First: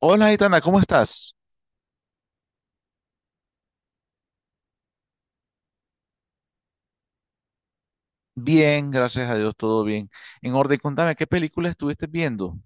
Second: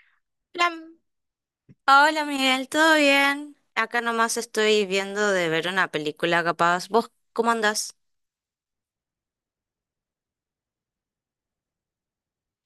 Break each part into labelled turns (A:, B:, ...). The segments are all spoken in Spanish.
A: Hola, Itana,
B: Hola,
A: ¿cómo estás?
B: hola Miguel, ¿todo bien? Acá nomás estoy viendo de ver una película capaz. ¿Vos cómo andás?
A: Bien, gracias a Dios, todo bien. En orden, contame, ¿qué película estuviste viendo?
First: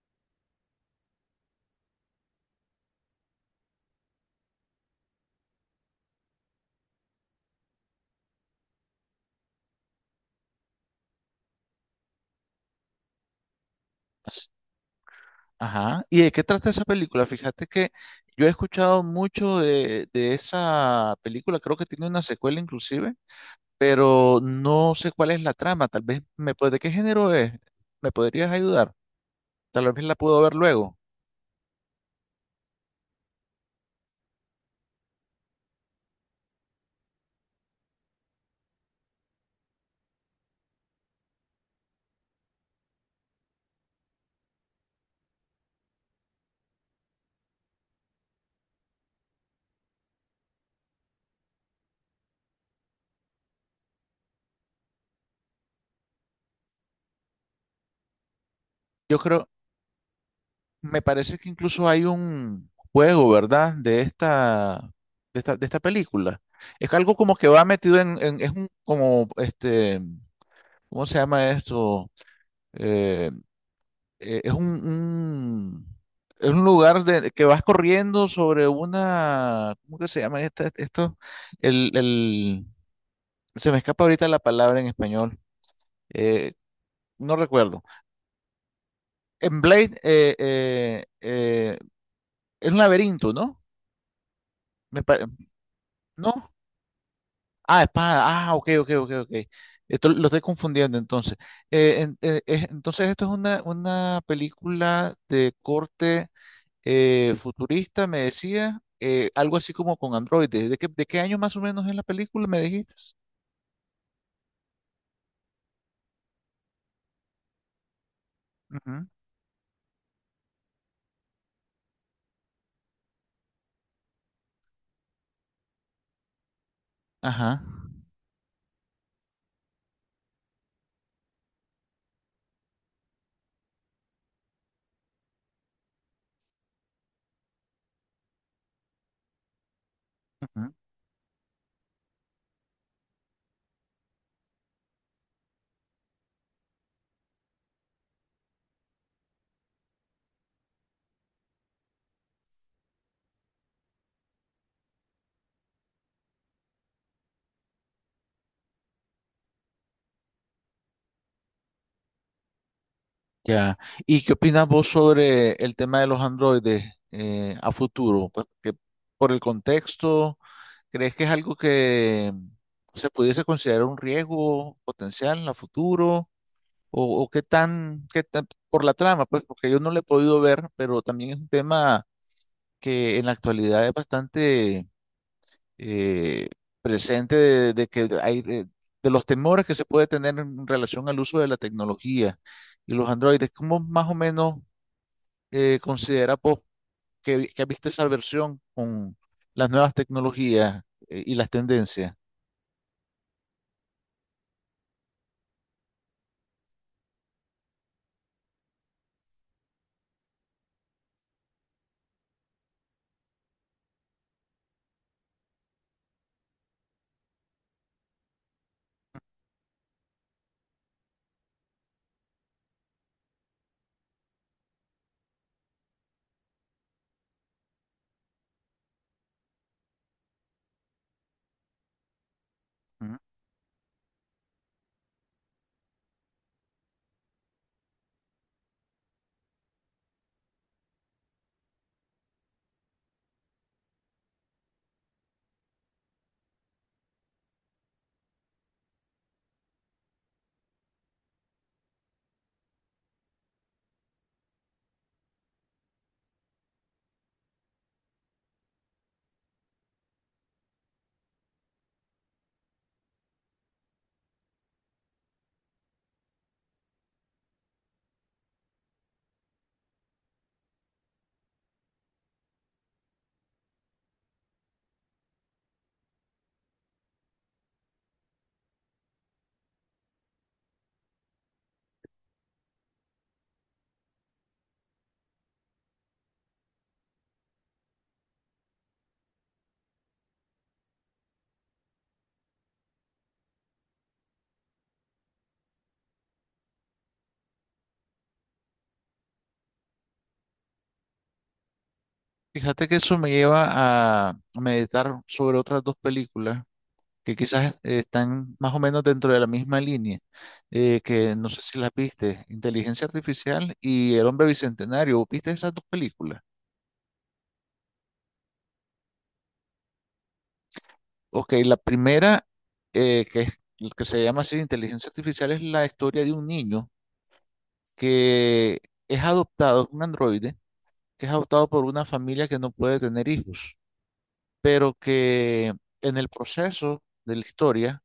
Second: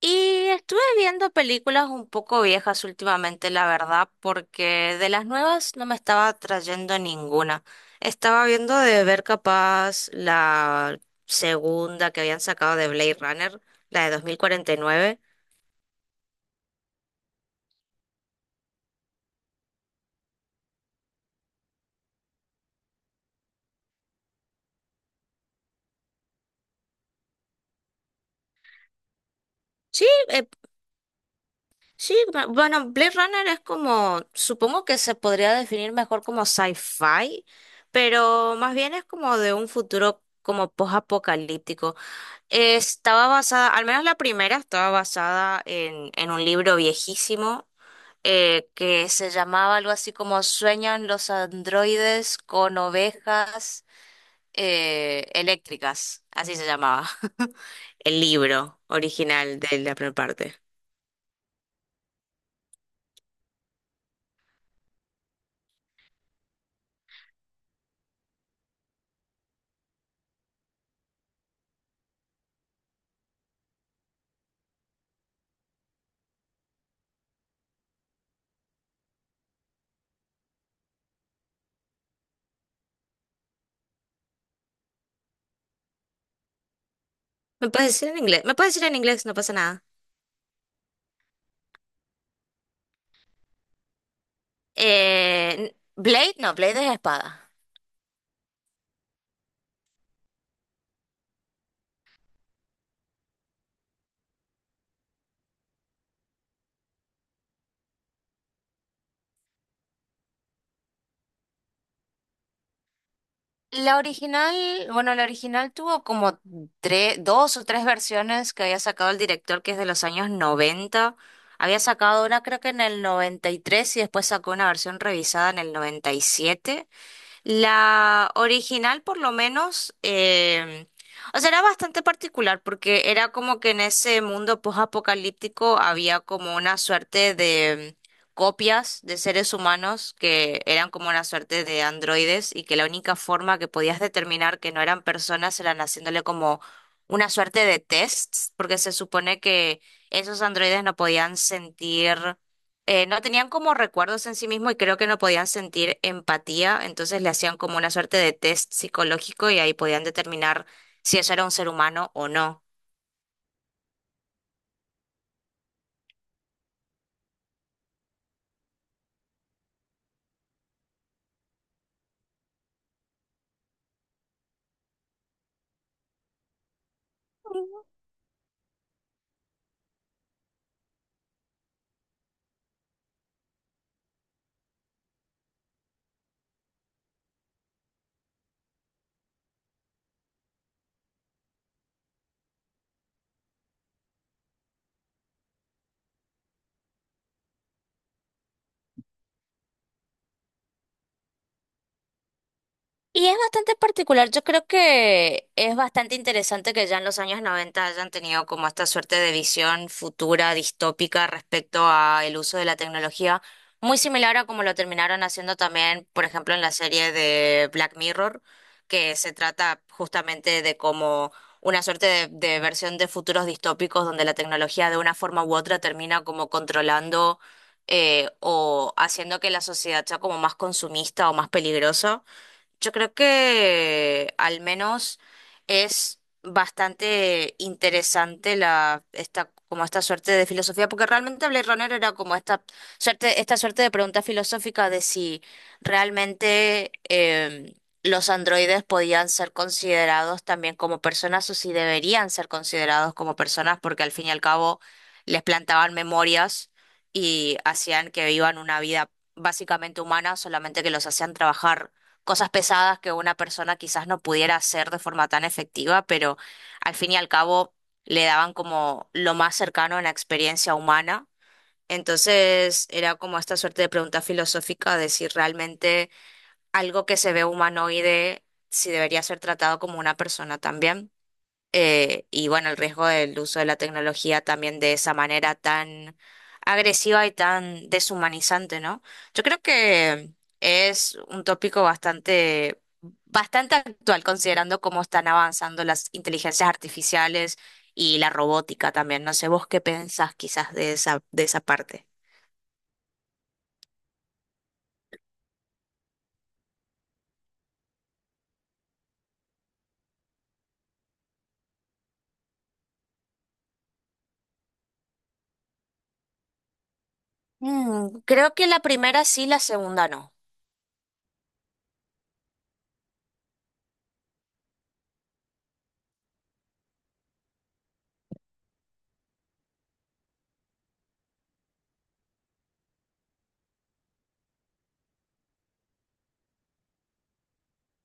B: Y estuve viendo películas un poco viejas últimamente, la verdad, porque de las nuevas no me estaba trayendo ninguna. Estaba viendo de ver capaz la segunda que habían sacado de Blade Runner, la de 2049.
A: Ajá. ¿Y de qué trata esa película? Fíjate que yo he escuchado mucho de esa película, creo que tiene una secuela inclusive, pero no sé cuál es la trama. Tal vez me puede, ¿de qué género es? ¿Me podrías ayudar? Tal vez
B: Sí,
A: la puedo ver luego.
B: sí, bueno, Blade Runner es como, supongo que se podría definir mejor como sci-fi, pero más bien es como de un futuro como post-apocalíptico. Estaba basada, al menos la primera, estaba basada en un libro viejísimo, que se llamaba algo así como Sueñan los androides con ovejas, eléctricas, así se llamaba el libro
A: Yo creo,
B: original de la primera parte.
A: me parece que incluso hay un juego, ¿verdad? De esta película. Es algo como que va metido en, es un, como, este, ¿cómo se llama esto? Eh, es un, es un lugar de, que vas corriendo sobre una, ¿cómo que se llama esto? El, el, se me escapa ahorita la palabra en español. Eh, no
B: Me
A: recuerdo.
B: puedes decir en inglés, me puedes decir en inglés, no pasa
A: En
B: nada.
A: Blade, es un laberinto, ¿no? Me pare- ¿No?
B: Blade, no, Blade es espada.
A: Ah, espada. Ah, ok, ok, ok, ok. Esto lo estoy confundiendo entonces. Entonces, esto es una película de corte futurista, me decía, algo así como con androides. De qué año más o menos es la película, me dijiste?
B: La original, bueno, la original tuvo como tres, dos o tres versiones que había
A: Ujú.
B: sacado el director, que es de los años 90. Había sacado una creo que en el 93 y después sacó una versión revisada en el 97.
A: Ajá,
B: La original, por lo menos, o sea, era bastante particular porque era como que en ese mundo post-apocalíptico había como una suerte de copias de seres humanos que
A: ujú.
B: eran como una suerte de androides y que la única forma que podías determinar que no eran personas eran haciéndole como una suerte de tests, porque se supone que esos androides no podían sentir, no tenían como recuerdos en sí mismo y creo que no podían sentir empatía, entonces le hacían como una suerte de test psicológico y ahí podían determinar si eso era un ser humano o no.
A: Ya. ¿Y qué opinas vos sobre el tema de los androides a futuro? Pues, que por el contexto, ¿crees que es algo que se pudiese considerar un riesgo potencial a futuro? O qué tan, por la trama, pues, porque yo no le he podido ver, pero también es un tema que en la actualidad es bastante eh, presente de que hay, de, los temores que se puede tener en relación al uso de la tecnología y los androides. ¿Cómo más o menos considera pues, que ha visto esa versión con las nuevas tecnologías y las tendencias?
B: Y es bastante particular, yo creo que es bastante interesante que ya en los años 90 hayan tenido como esta suerte de visión futura, distópica respecto a el uso de la tecnología, muy similar a como lo terminaron haciendo también, por ejemplo, en la serie de Black Mirror, que se trata justamente de como una suerte de versión de futuros distópicos donde la tecnología de una forma u otra termina como controlando, o haciendo que la sociedad sea como más consumista o más peligrosa. Yo creo
A: Ujú.
B: que al menos es bastante interesante la esta como esta suerte de filosofía, porque realmente Blade Runner era como esta suerte de pregunta filosófica de si realmente, los androides podían ser considerados también como personas o si deberían ser considerados como personas, porque al fin y al cabo les plantaban memorias y hacían que vivan una vida básicamente humana, solamente que los hacían trabajar cosas pesadas que una persona quizás no pudiera hacer de forma tan efectiva, pero al fin y al cabo le daban como lo más cercano a la experiencia humana. Entonces era como esta suerte de pregunta filosófica de si realmente algo que se ve humanoide, si debería ser tratado como una persona también. Y bueno, el riesgo del uso de la tecnología también de esa manera tan agresiva y tan deshumanizante, ¿no? Yo creo que es un tópico bastante, bastante actual, considerando cómo están avanzando las inteligencias artificiales y la robótica también. No sé, vos qué pensás quizás de esa parte.
A: Fíjate que eso me lleva a meditar sobre otras dos películas que quizás están más o menos dentro de la misma línea, que no sé si las viste, Inteligencia Artificial y El Hombre Bicentenario. ¿Viste esas dos películas?
B: Creo que la primera sí, la segunda no.
A: Ok, la primera, que, que se llama así Inteligencia Artificial, es la historia de un niño que es adoptado, un androide, que es adoptado por una familia que no puede tener hijos, pero que en el proceso de la historia,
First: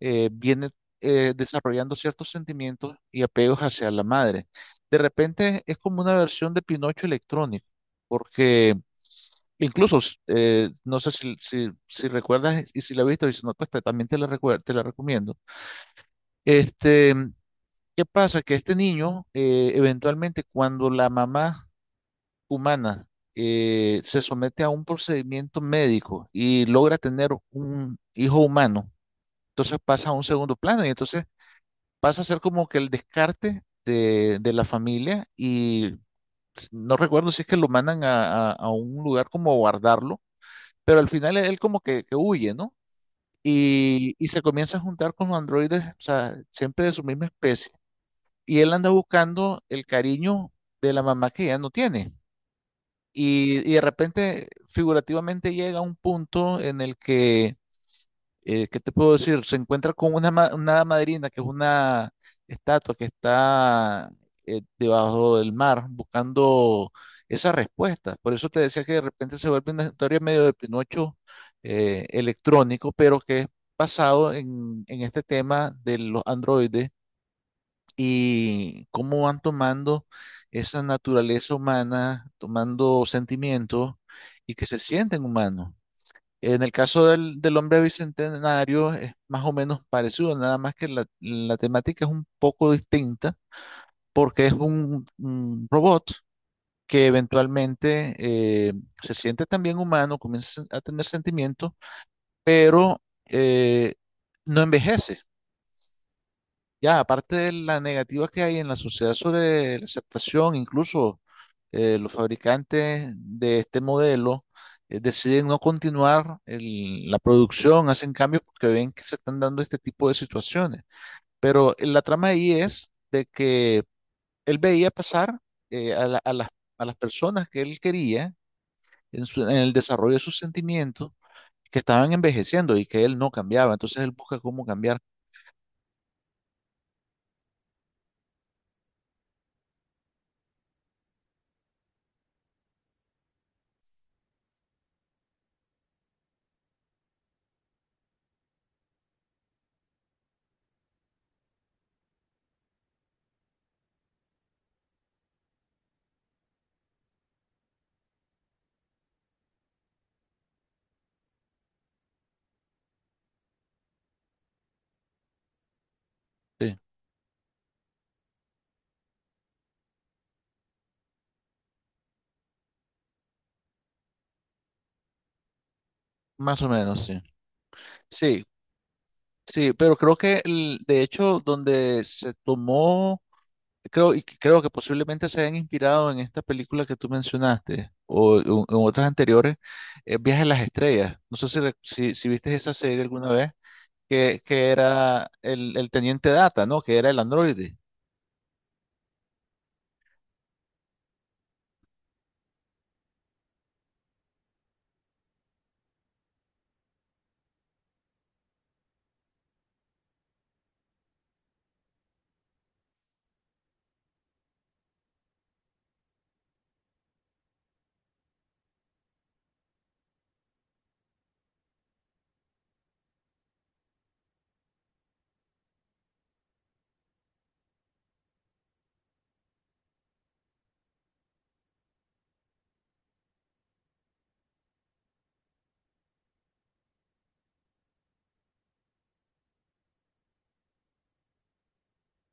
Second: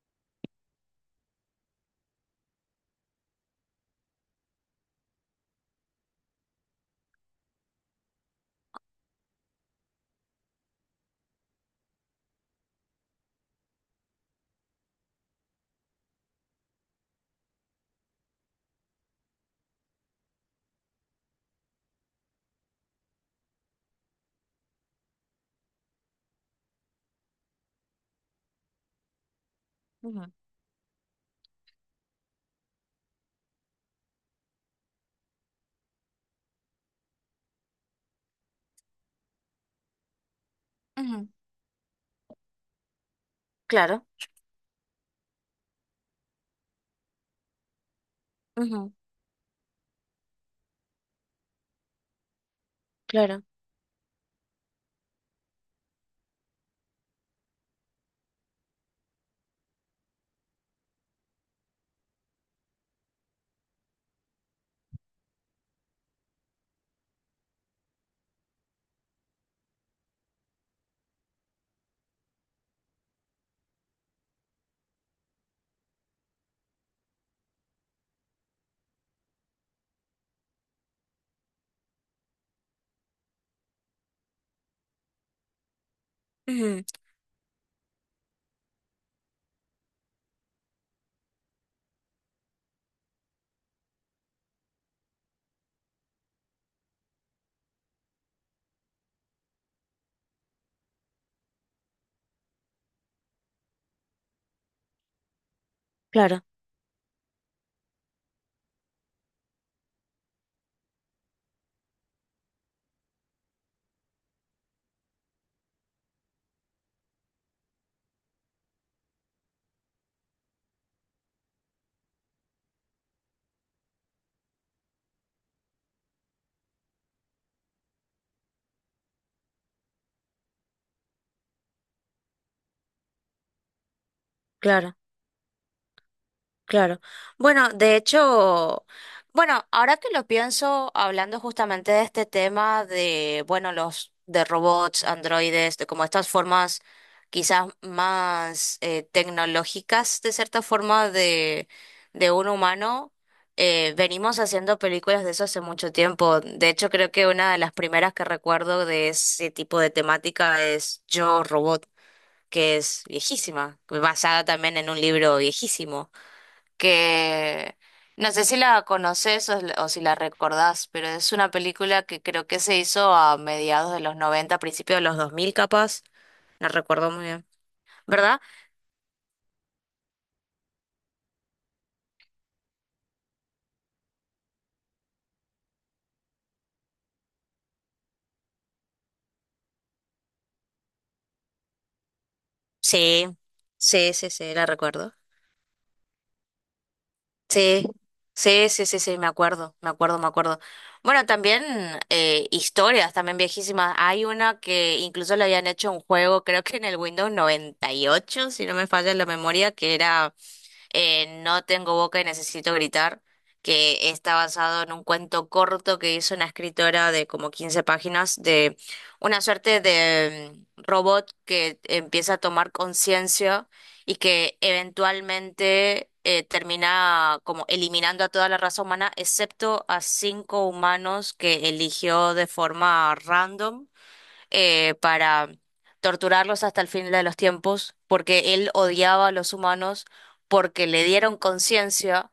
A: viene desarrollando ciertos sentimientos y apegos hacia la madre. De repente es como una versión de Pinocho electrónico, porque incluso, no sé si recuerdas y si la has visto, y si no, pues también te la, te la recomiendo. Este, ¿qué pasa? Que este niño, eventualmente, cuando la mamá humana se somete a un procedimiento médico y logra tener un hijo humano, entonces pasa a un
B: Ujú,
A: segundo plano y entonces pasa a ser como que el descarte de la familia y no recuerdo si es que lo mandan a, a un lugar como a guardarlo, pero al
B: ujú,
A: final él como que huye, ¿no?
B: claro,
A: Y se comienza a juntar con los androides, o sea, siempre de su misma especie. Y él anda
B: ujú,
A: buscando el cariño de la mamá que ya no tiene.
B: claro,
A: Y de repente, figurativamente, llega a un punto en el que ¿qué te puedo decir? Se encuentra con una, una hada madrina, que es una estatua que está debajo del mar buscando esas respuestas. Por eso te decía que de repente se vuelve una historia medio de Pinocho electrónico, pero que es basado en este tema de los androides y cómo van tomando esa naturaleza humana, tomando sentimientos y que se sienten humanos. En el
B: ujú,
A: caso del, del hombre bicentenario es más o menos parecido, nada más que la temática es un poco distinta porque es un robot que eventualmente se siente también humano, comienza a tener sentimientos, pero eh, no envejece.
B: claro,
A: Ya, aparte de la negativa que hay en la sociedad sobre la aceptación, incluso los fabricantes de este modelo deciden no continuar la producción, hacen cambios porque ven que se están dando este tipo de situaciones. Pero la trama ahí es de que él veía pasar a a las personas que él quería en, en el desarrollo de sus sentimientos que estaban envejeciendo y que él no cambiaba. Entonces él busca cómo
B: claro.
A: cambiar.
B: Claro. Bueno, de hecho, bueno, ahora que lo pienso, hablando justamente de este tema de, bueno, los de robots, androides, de como estas formas quizás más tecnológicas, de cierta forma, de un humano, venimos haciendo películas de eso hace mucho tiempo. De hecho, creo que una de las primeras que recuerdo de ese tipo de temática es Yo, Robot, que es viejísima, basada también en un libro viejísimo,
A: Sí,
B: que no sé si la conoces o si la recordás, pero es una película que creo que se hizo a mediados de los noventa, principios de los 2000 capaz,
A: más
B: la
A: o menos,
B: recuerdo
A: sí.
B: muy bien, ¿verdad?
A: Sí, sí, pero creo que de hecho donde se tomó, creo, y creo que posiblemente se hayan inspirado en esta película que tú mencionaste o en otras anteriores, es Viaje a las Estrellas. No sé si, si, si viste esa serie
B: Sí,
A: alguna vez,
B: sí, sí, sí, la
A: que
B: recuerdo.
A: era el Teniente Data, ¿no? Que era el androide.
B: Sí, sí, sí, sí, sí, me acuerdo, me acuerdo, me acuerdo. Bueno, también historias, también viejísimas. Hay una que incluso le habían hecho un juego, creo que en el Windows 98 si no me falla la memoria, que era, No tengo boca y necesito gritar, que está basado en un cuento corto que hizo una escritora de como 15 páginas, de una suerte de robot que empieza a tomar conciencia y que eventualmente termina como eliminando a toda la raza humana, excepto a cinco humanos que eligió de forma random, para torturarlos hasta el fin de los tiempos, porque él odiaba a los humanos, porque le dieron conciencia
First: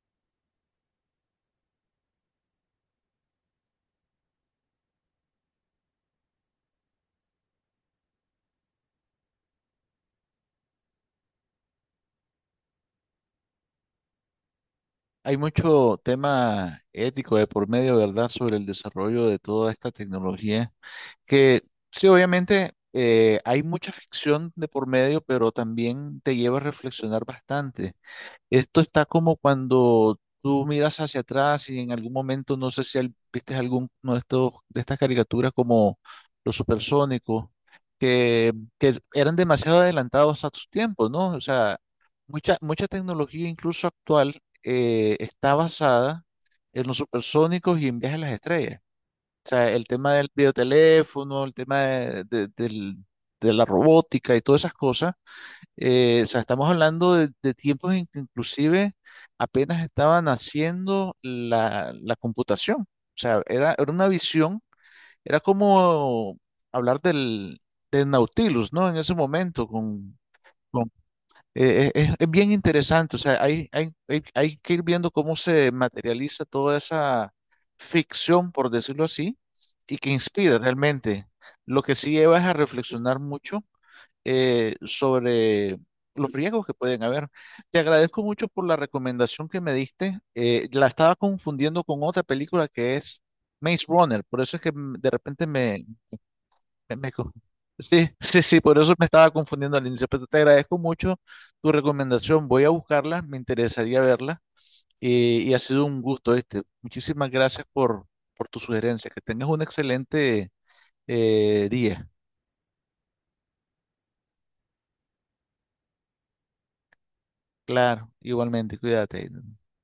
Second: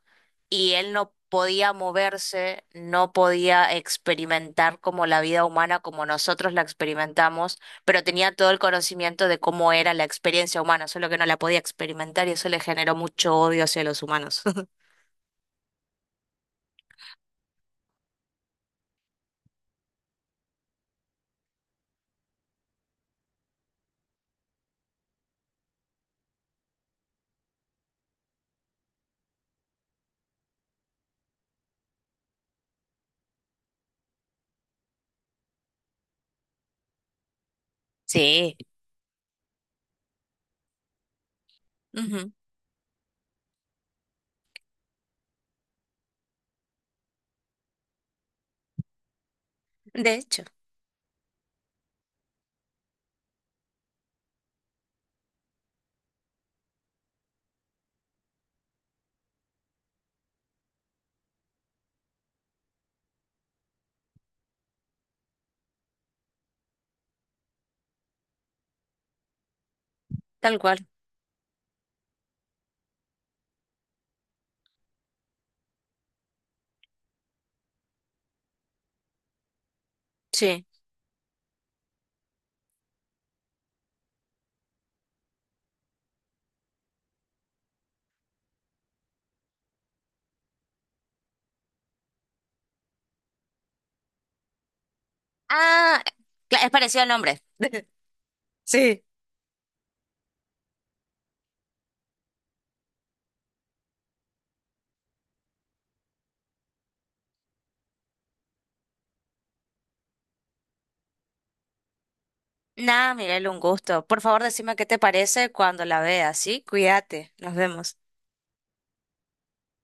B: y él no podía moverse, no podía experimentar como la vida humana, como nosotros la experimentamos, pero tenía todo el conocimiento de cómo era la experiencia humana, solo que no la podía experimentar y eso le generó mucho odio hacia los humanos.
A: Hay mucho tema ético de por medio, ¿verdad?, sobre el desarrollo de toda esta tecnología. Que sí, obviamente hay mucha ficción de por medio, pero también te lleva a reflexionar bastante. Esto está como cuando tú miras hacia atrás y en algún momento, no sé si viste alguno de estos, de estas caricaturas como los supersónicos, que,
B: Sí,
A: que eran demasiado adelantados a sus tiempos, ¿no? O sea,
B: ujú.
A: mucha, mucha tecnología, incluso actual, está basada en los supersónicos y en viajes a las estrellas. O sea, el tema
B: De
A: del
B: hecho,
A: videoteléfono, el tema de, de la robótica y todas esas cosas. O sea, estamos hablando de tiempos en que inclusive apenas estaba naciendo la, la computación. O sea, era, era una visión, era como hablar del, del Nautilus, ¿no? En ese momento, con,
B: tal cual,
A: es bien interesante, o sea, hay que ir viendo cómo se materializa toda esa ficción, por decirlo así, y que inspira
B: sí.
A: realmente. Lo que sí lleva es a reflexionar mucho sobre los riesgos que pueden haber. Te agradezco mucho por la recomendación que me diste. La estaba confundiendo con otra película que es Maze Runner, por eso es que mm, de repente me,
B: Ah, es
A: eh,
B: parecido al
A: me co-
B: nombre.
A: sí, sí, sí, por eso
B: Sí.
A: me estaba confundiendo al inicio, pero te agradezco mucho tu recomendación. Voy a buscarla, me interesaría verla y ha sido un gusto este. Muchísimas gracias por tu sugerencia. Que tengas un excelente día.
B: Nada, Miguel, un gusto. Por favor, decime qué te parece cuando la veas, ¿sí? Cuídate, nos vemos.
A: Claro, igualmente, cuídate.